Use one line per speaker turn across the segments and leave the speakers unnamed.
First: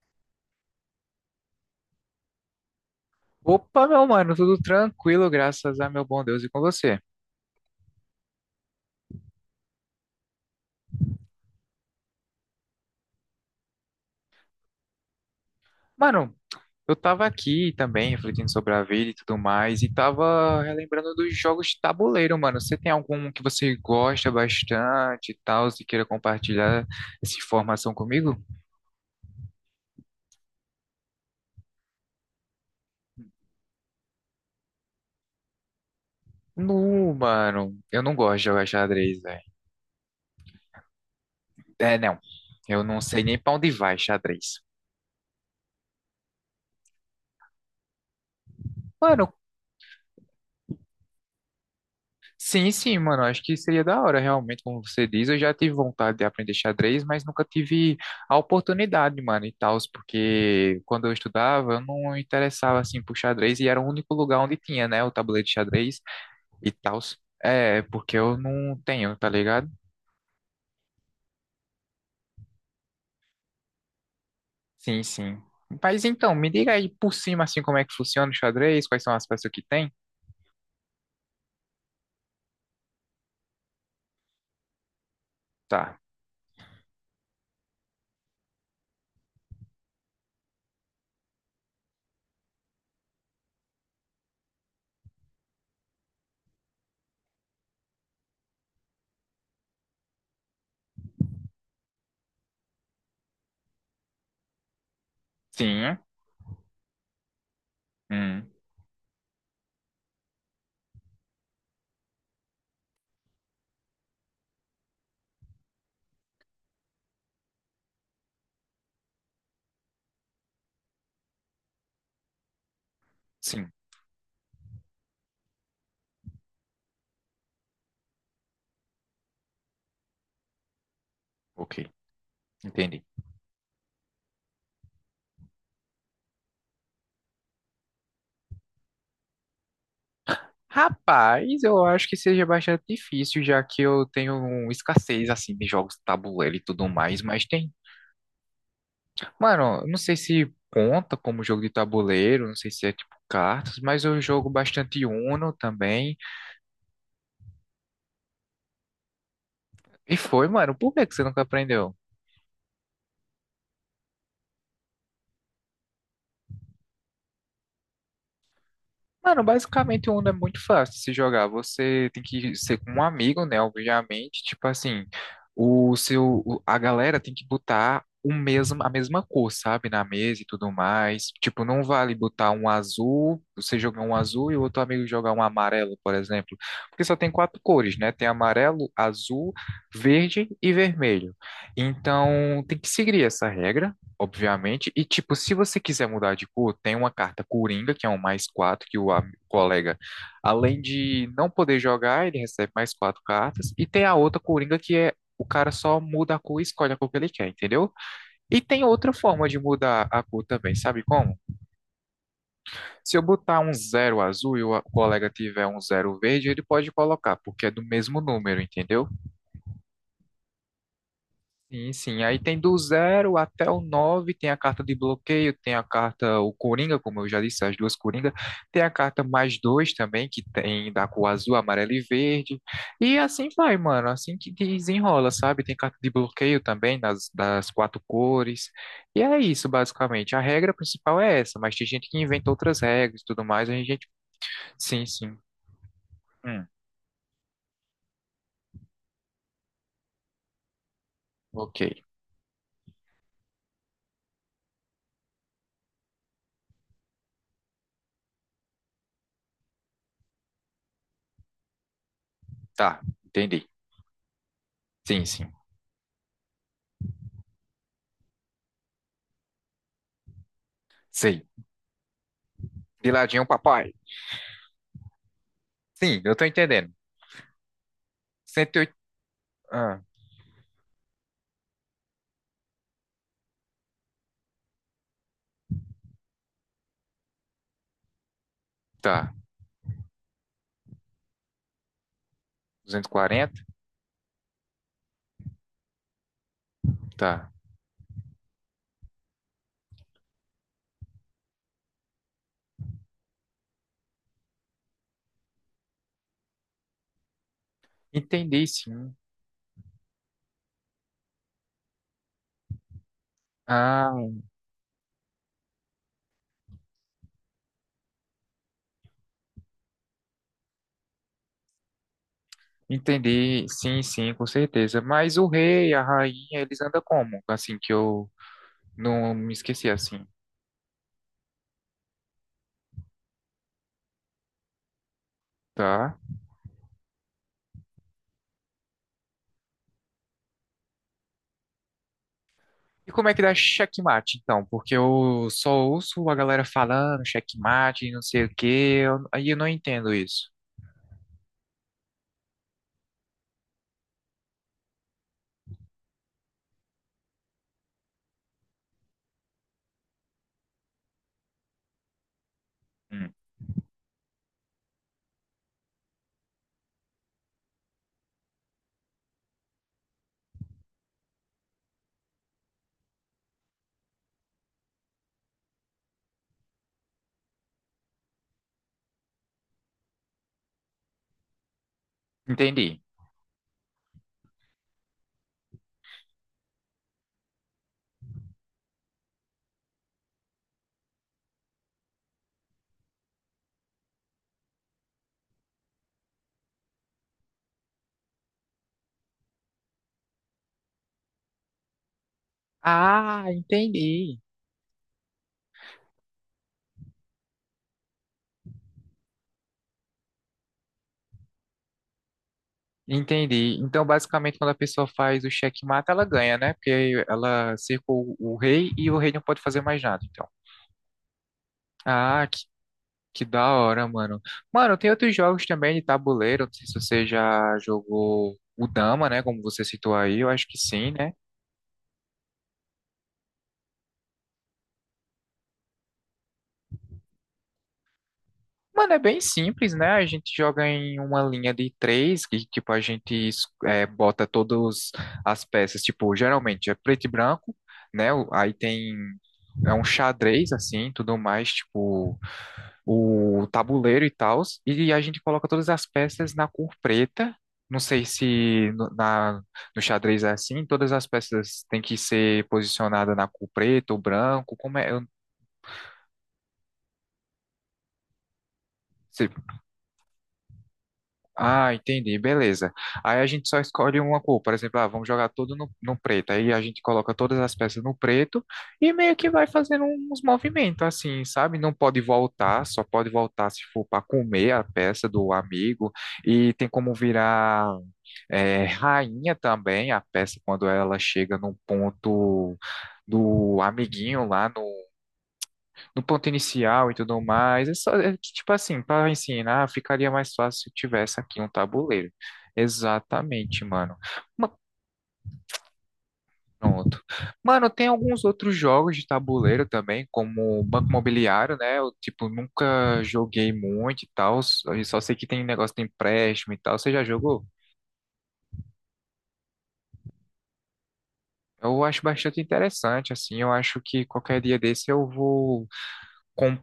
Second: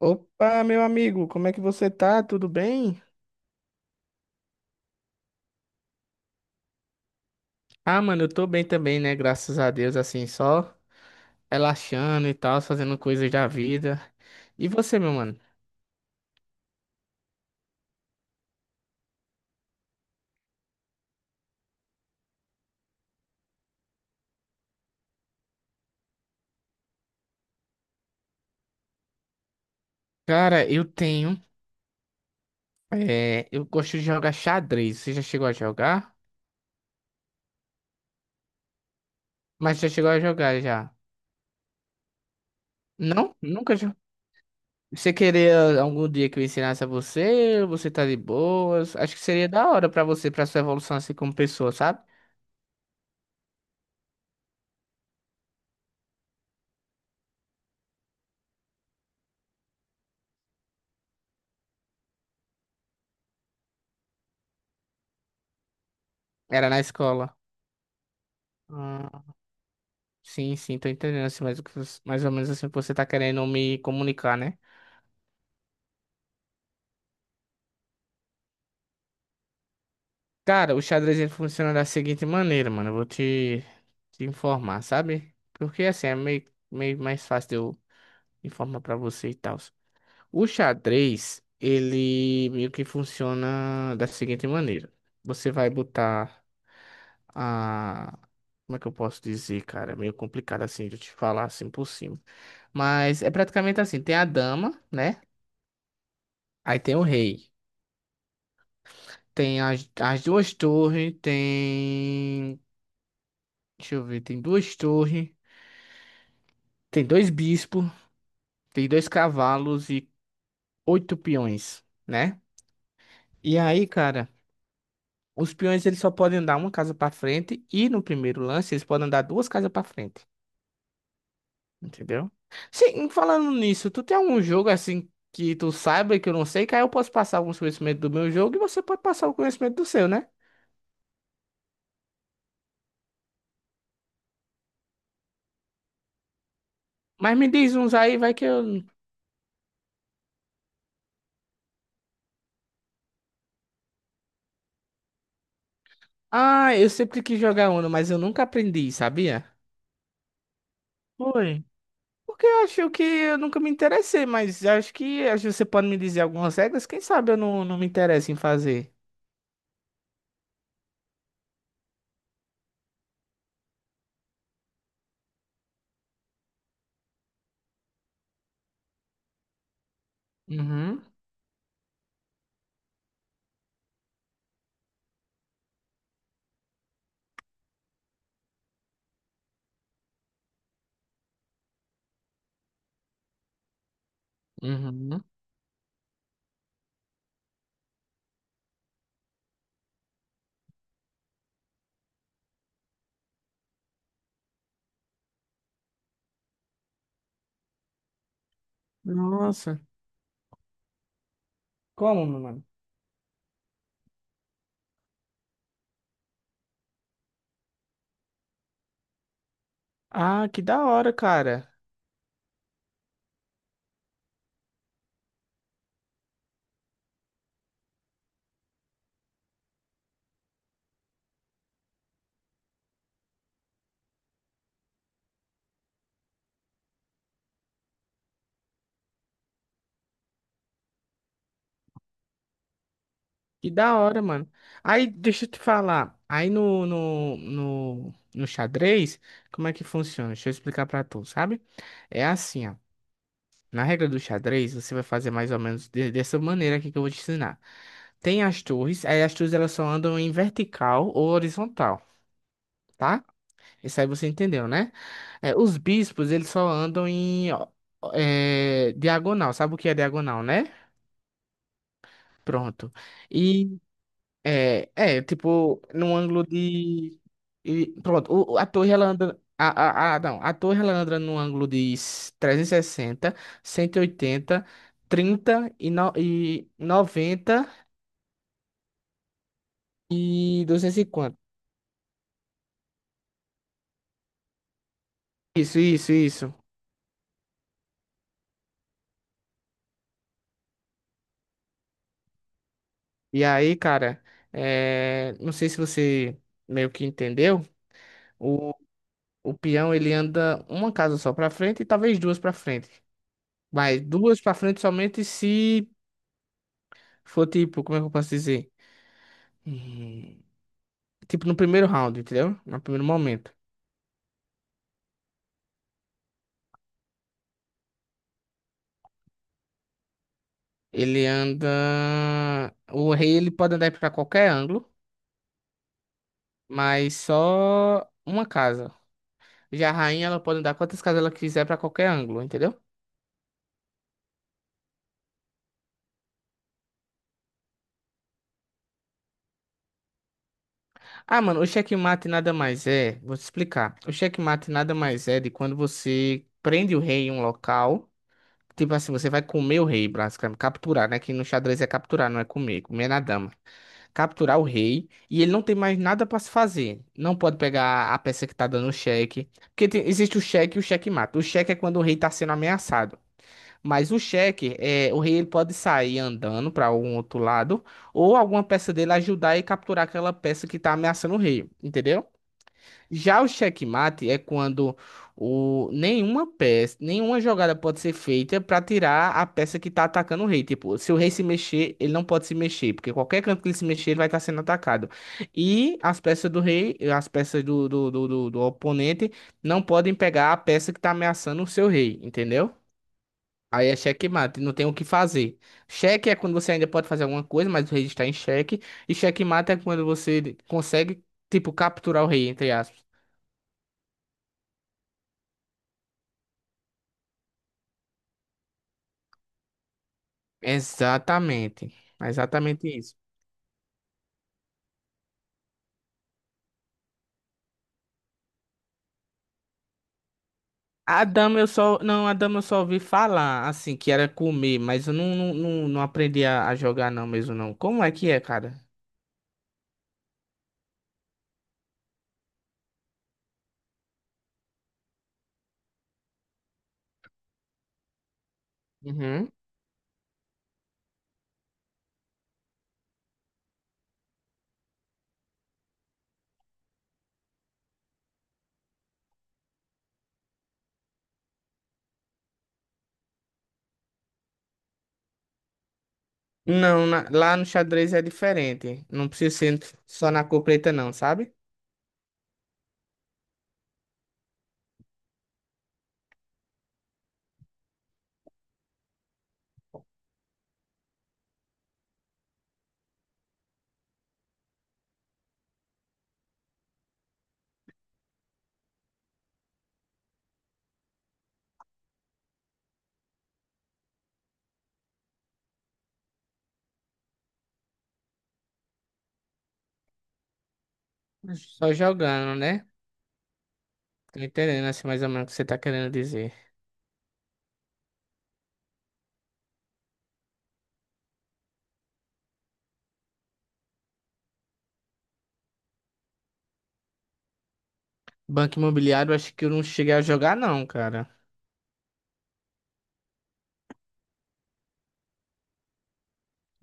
Opa, meu amigo, como é que você tá? Tudo bem?
Opa, meu mano, tudo tranquilo, graças a meu bom Deus e com você.
Ah, mano, eu tô bem também, né? Graças a Deus, assim, só relaxando e tal, fazendo coisas da vida. E você, meu mano?
Mano, eu tava aqui também refletindo sobre a vida e tudo mais, e tava relembrando dos jogos de tabuleiro, mano. Você tem algum que você gosta bastante e tal, se queira compartilhar essa informação comigo?
Cara, eu tenho. É, eu gosto de jogar xadrez. Você já chegou a jogar?
Não, mano, eu não gosto de jogar xadrez, velho.
Mas já chegou a jogar já?
É, não, eu não sei
Não?
nem pra onde
Nunca jogou.
vai xadrez.
Você queria algum dia que eu ensinasse a você? Ou você tá de boas? Acho que
Mano,
seria da hora pra você, pra sua evolução assim como pessoa, sabe?
sim, sim, mano, acho que seria da hora, realmente, como você diz. Eu já tive vontade de aprender xadrez, mas nunca tive a oportunidade, mano, e tal, porque quando eu estudava, eu não interessava, assim, por xadrez, e era o único lugar onde tinha, né, o tabuleiro de xadrez
Era
e
na
tal.
escola.
É, porque eu não tenho, tá
Ah.
ligado?
Sim, sim, tô entendendo assim, mais, mais ou menos assim que você tá querendo me comunicar, né?
Sim, sim. Mas então, me diga aí por cima, assim, como é que funciona o xadrez, quais são as peças que tem?
Cara, o xadrez ele funciona da seguinte maneira, mano. Eu vou te informar, sabe? Porque
Tá.
assim é meio mais fácil de eu informar pra você e tal. O xadrez, ele meio que funciona da seguinte maneira. Você vai botar a. Como é que eu posso dizer, cara? É meio complicado assim de eu te falar assim por cima. Mas é praticamente assim: tem a dama, né?
Sim.
Aí tem o rei.
Hum.
Tem as duas torres, tem. Deixa eu ver, tem duas torres, tem dois bispos, tem dois cavalos e oito peões, né? E
Sim.
aí, cara, os peões eles só podem andar uma casa pra frente e no primeiro lance eles podem andar duas casas pra frente,
Ok.
entendeu?
Entendi.
Sim, falando nisso, tu tem algum jogo assim que tu saiba que eu não sei, que aí eu posso passar alguns conhecimentos do meu jogo e você pode passar o conhecimento do seu, né?
Rapaz, eu acho que seja bastante difícil, já que eu tenho um escassez assim de jogos de tabuleiro e tudo mais,
Mas
mas
me
tem.
diz uns aí, vai que eu.
Mano, eu não sei se conta como jogo de tabuleiro, não sei se é tipo cartas, mas eu jogo bastante Uno também.
Ah, eu sempre quis jogar Uno, mas eu nunca aprendi, sabia?
E foi, mano, por que que você nunca
Foi.
aprendeu?
Porque eu acho que eu nunca me interessei, mas acho que você pode me dizer algumas regras, quem sabe eu não me interesso em fazer.
Mano, basicamente o Uno é muito fácil de se jogar. Você tem que ser com um amigo, né? Obviamente, tipo assim, a galera tem que botar o mesmo, a mesma cor, sabe? Na mesa e tudo
Uhum,
mais. Tipo, não vale botar um azul, você jogar um azul e o outro amigo jogar um amarelo, por exemplo. Porque só tem quatro cores, né? Tem amarelo, azul, verde e vermelho. Então, tem que seguir essa regra obviamente. E,
uhum.
tipo, se você quiser mudar de cor, tem uma carta Coringa, que é um mais quatro que o colega, além de não poder jogar, ele recebe mais quatro cartas. E tem a outra Coringa, que é o cara só muda a cor e escolhe a cor que ele quer, entendeu? E tem outra forma de
Nossa.
mudar a cor também, sabe como?
Como, meu mano?
Se eu botar um zero azul e o o colega tiver um zero verde, ele pode colocar, porque é do mesmo número, entendeu?
Ah, que da hora, cara.
Sim, sim. Aí tem do zero até o nove, tem a carta de bloqueio, tem a carta, o Coringa, como eu já disse, as duas Coringa. Tem a carta mais dois também, que tem da cor azul, amarelo e verde. E assim vai, mano, assim que desenrola, sabe? Tem carta de bloqueio também, das quatro cores. E é isso, basicamente. A regra principal é essa, mas tem gente que inventa outras regras e tudo mais.
Que
A
da
gente...
hora, mano.
Sim,
Aí,
sim.
deixa eu te falar. Aí
Hum,
no, no, no, no xadrez, como é que funciona? Deixa eu explicar pra tu, sabe?
ok.
É assim, ó. Na regra do xadrez, você vai fazer mais ou menos dessa maneira aqui que eu vou te ensinar. Tem as torres, aí as torres elas só andam em vertical ou horizontal,
Tá,
tá?
entendi.
Isso aí você entendeu, né?
Sim, sim.
É, os bispos, eles só andam em ó, é, diagonal. Sabe o que é diagonal, né?
Sei.
Pronto.
De ladinho,
E
papai.
é, é, tipo, num
Sim, eu tô
ângulo
entendendo.
de. Pronto, a torre ela anda.
Ah,
Não, a torre ela anda num ângulo de trezentos e sessenta, cento e oitenta, no, e 90 e noventa
tá.
e duzentos e cinquenta.
240.
Isso, isso, isso.
Tá.
E aí, cara, é, não sei se você meio que entendeu.
Entendi,
O,
sim.
o peão ele anda uma casa só pra frente e talvez duas pra frente. Mas
Ah,
duas pra frente somente se for tipo, como é que eu posso dizer? Hum, Tipo, no primeiro round, entendeu? No primeiro momento.
entendi. Sim, sim, com certeza. Mas o rei, a rainha, eles andam como? Assim que eu não me esqueci assim,
Ele anda. O rei ele pode andar pra qualquer ângulo,
tá?
mas só uma casa. Já a rainha ela pode andar quantas casas ela quiser pra qualquer ângulo, entendeu?
E como é que dá checkmate, então? Porque eu só ouço a galera falando checkmate, não sei o quê. Aí eu não entendo isso.
Ah, mano, o checkmate nada mais é. Vou te explicar. O checkmate nada mais é de quando você prende o rei em um local. Tipo assim, você vai comer o rei, basicamente. Capturar, né? Que no xadrez é capturar, não é comer. Comer é na
Hum,
dama. Capturar o rei e ele não tem mais nada para se fazer. Não pode pegar a peça que tá dando o cheque, porque existe o cheque e o cheque-mate. O cheque é quando o rei tá sendo ameaçado. Mas o cheque é o rei ele pode sair andando para algum outro lado ou alguma peça dele ajudar e capturar aquela peça que tá ameaçando o rei, entendeu?
entendi.
Já o checkmate é quando o, nenhuma peça, nenhuma jogada pode ser feita para tirar a peça que tá atacando o rei. Tipo, se o rei se mexer, ele não pode se mexer, porque qualquer canto que ele se mexer, ele vai estar sendo atacado. E as peças do rei, as peças do oponente, não podem pegar a peça que tá ameaçando o seu rei, entendeu?
Ah,
Aí é
entendi.
checkmate, não tem o que fazer. Cheque é quando você ainda pode fazer alguma coisa, mas o rei está em cheque. E checkmate é quando você consegue, tipo, capturar o rei, entre aspas.
Entendi. Então, basicamente, quando a pessoa faz o checkmate, ela ganha, né? Porque ela cercou o rei e o rei não pode fazer mais nada, então.
Exatamente.
Ah, que,
Exatamente isso.
que da hora, mano. Mano, tem outros jogos também de tabuleiro. Não sei se você já jogou o Dama, né? Como você citou aí, eu acho que sim,
A
né?
dama eu só. Não, a dama eu só ouvi falar, assim, que era comer, mas eu não aprendi a jogar, não, mesmo não. Como é que é, cara?
Mano, é bem simples, né? A gente joga em uma linha de três, que tipo a gente é, bota todas as peças, tipo, geralmente é preto e branco, né? O- Aí tem
Uhum.
é um xadrez assim, tudo mais, tipo o tabuleiro e tal, e a gente coloca todas as peças na cor preta. Não sei se no xadrez é assim, todas as peças têm que ser posicionadas na cor preta ou branco, como é?
Lá no xadrez é diferente. Não
Eu,
precisa ser só na cor preta, não, sabe?
Ah, entendi, beleza. Aí a gente só escolhe uma cor, por exemplo, ah, vamos jogar tudo no preto. Aí a gente coloca todas as peças no preto e meio que vai fazendo uns movimentos assim, sabe? Não pode voltar, só pode voltar se for para comer a peça do amigo. E tem como virar é, rainha também a peça quando ela chega no ponto do amiguinho lá no ponto inicial e tudo mais. É só, é que, tipo assim, para ensinar, ficaria mais fácil se tivesse aqui um
Só
tabuleiro.
jogando, né?
Exatamente, mano.
Tô
Ma-
entendendo, assim, mais ou menos o que você tá querendo dizer.
Pronto. Mano, tem alguns outros jogos de tabuleiro também, como Banco Imobiliário, né? Eu, tipo, nunca joguei muito e tal. Eu só sei que tem negócio de empréstimo e tal. Você já jogou?
Banco Imobiliário, acho que eu não cheguei a jogar, não, cara.
Eu acho bastante interessante, assim. Eu acho que qualquer dia desse eu vou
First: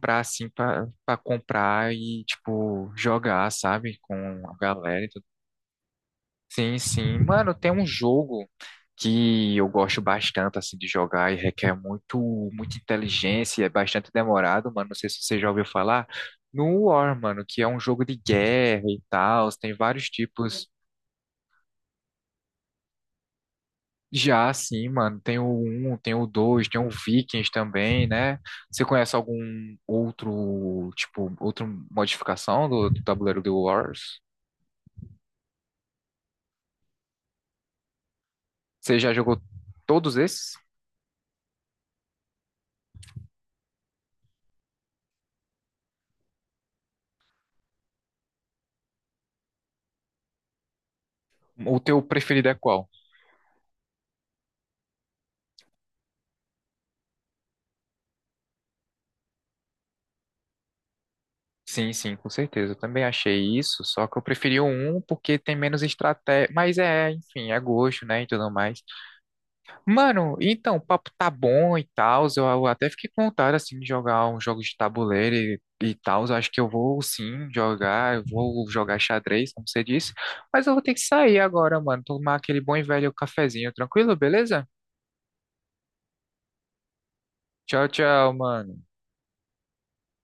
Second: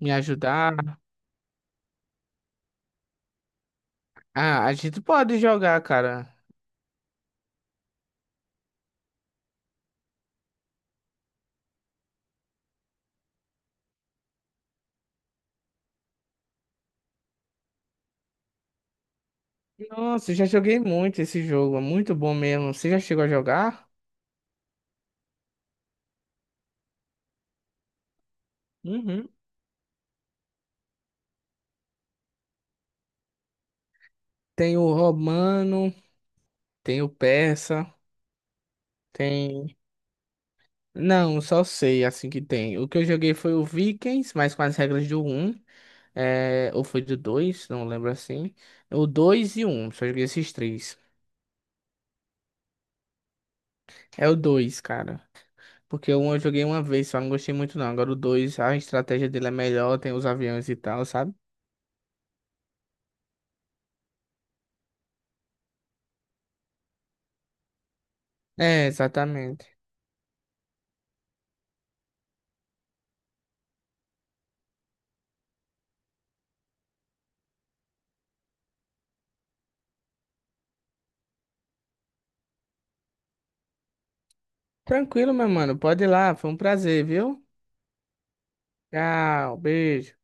Me
assim, pra,
ajudar.
pra comprar e, tipo, jogar, sabe? Com a
Ah, a gente
galera.
pode jogar, cara.
Sim, sim. Mano, tem um jogo que eu gosto bastante assim de jogar e requer muito muita inteligência, e é bastante demorado, mano. Não sei se você já ouviu falar. No War, mano, que é um jogo de guerra e tal, tem vários
Nossa, eu já
tipos.
joguei muito esse jogo, é muito bom mesmo. Você já chegou a jogar?
Já assim, mano, tem o um, tem o dois, tem o Vikings também, né? Você conhece
Uhum.
algum outro, tipo, outra modificação do tabuleiro do Wars?
Tem o romano, tem o persa,
Você já jogou
tem.
todos esses?
Não, só sei assim que tem. O que eu joguei foi o Vikings, mas com as regras do um, é... Ou foi do 2, não lembro assim. O 2 e o 1, só joguei esses três.
O teu preferido é qual?
É o dois, cara. Porque o um eu joguei uma vez, só não gostei muito não. Agora o 2, a estratégia dele é melhor, tem os aviões e tal, sabe?
Sim, sim, com certeza. Eu também achei isso, só que eu preferi o um porque tem menos estratégia. Mas é, enfim, é gosto, né? E tudo mais.
É, exatamente.
Mano, então, o papo tá bom e tal. Eu até fiquei com vontade, assim, de jogar uns jogos de tabuleiro e tal. Eu acho que eu vou sim jogar, eu vou jogar xadrez, como você disse. Mas eu vou ter que sair agora, mano. Tomar aquele bom e velho cafezinho, tranquilo? Beleza?
Tranquilo, meu mano. Pode ir lá, foi um prazer, viu?
Tchau, tchau, mano.
Tchau, beijo.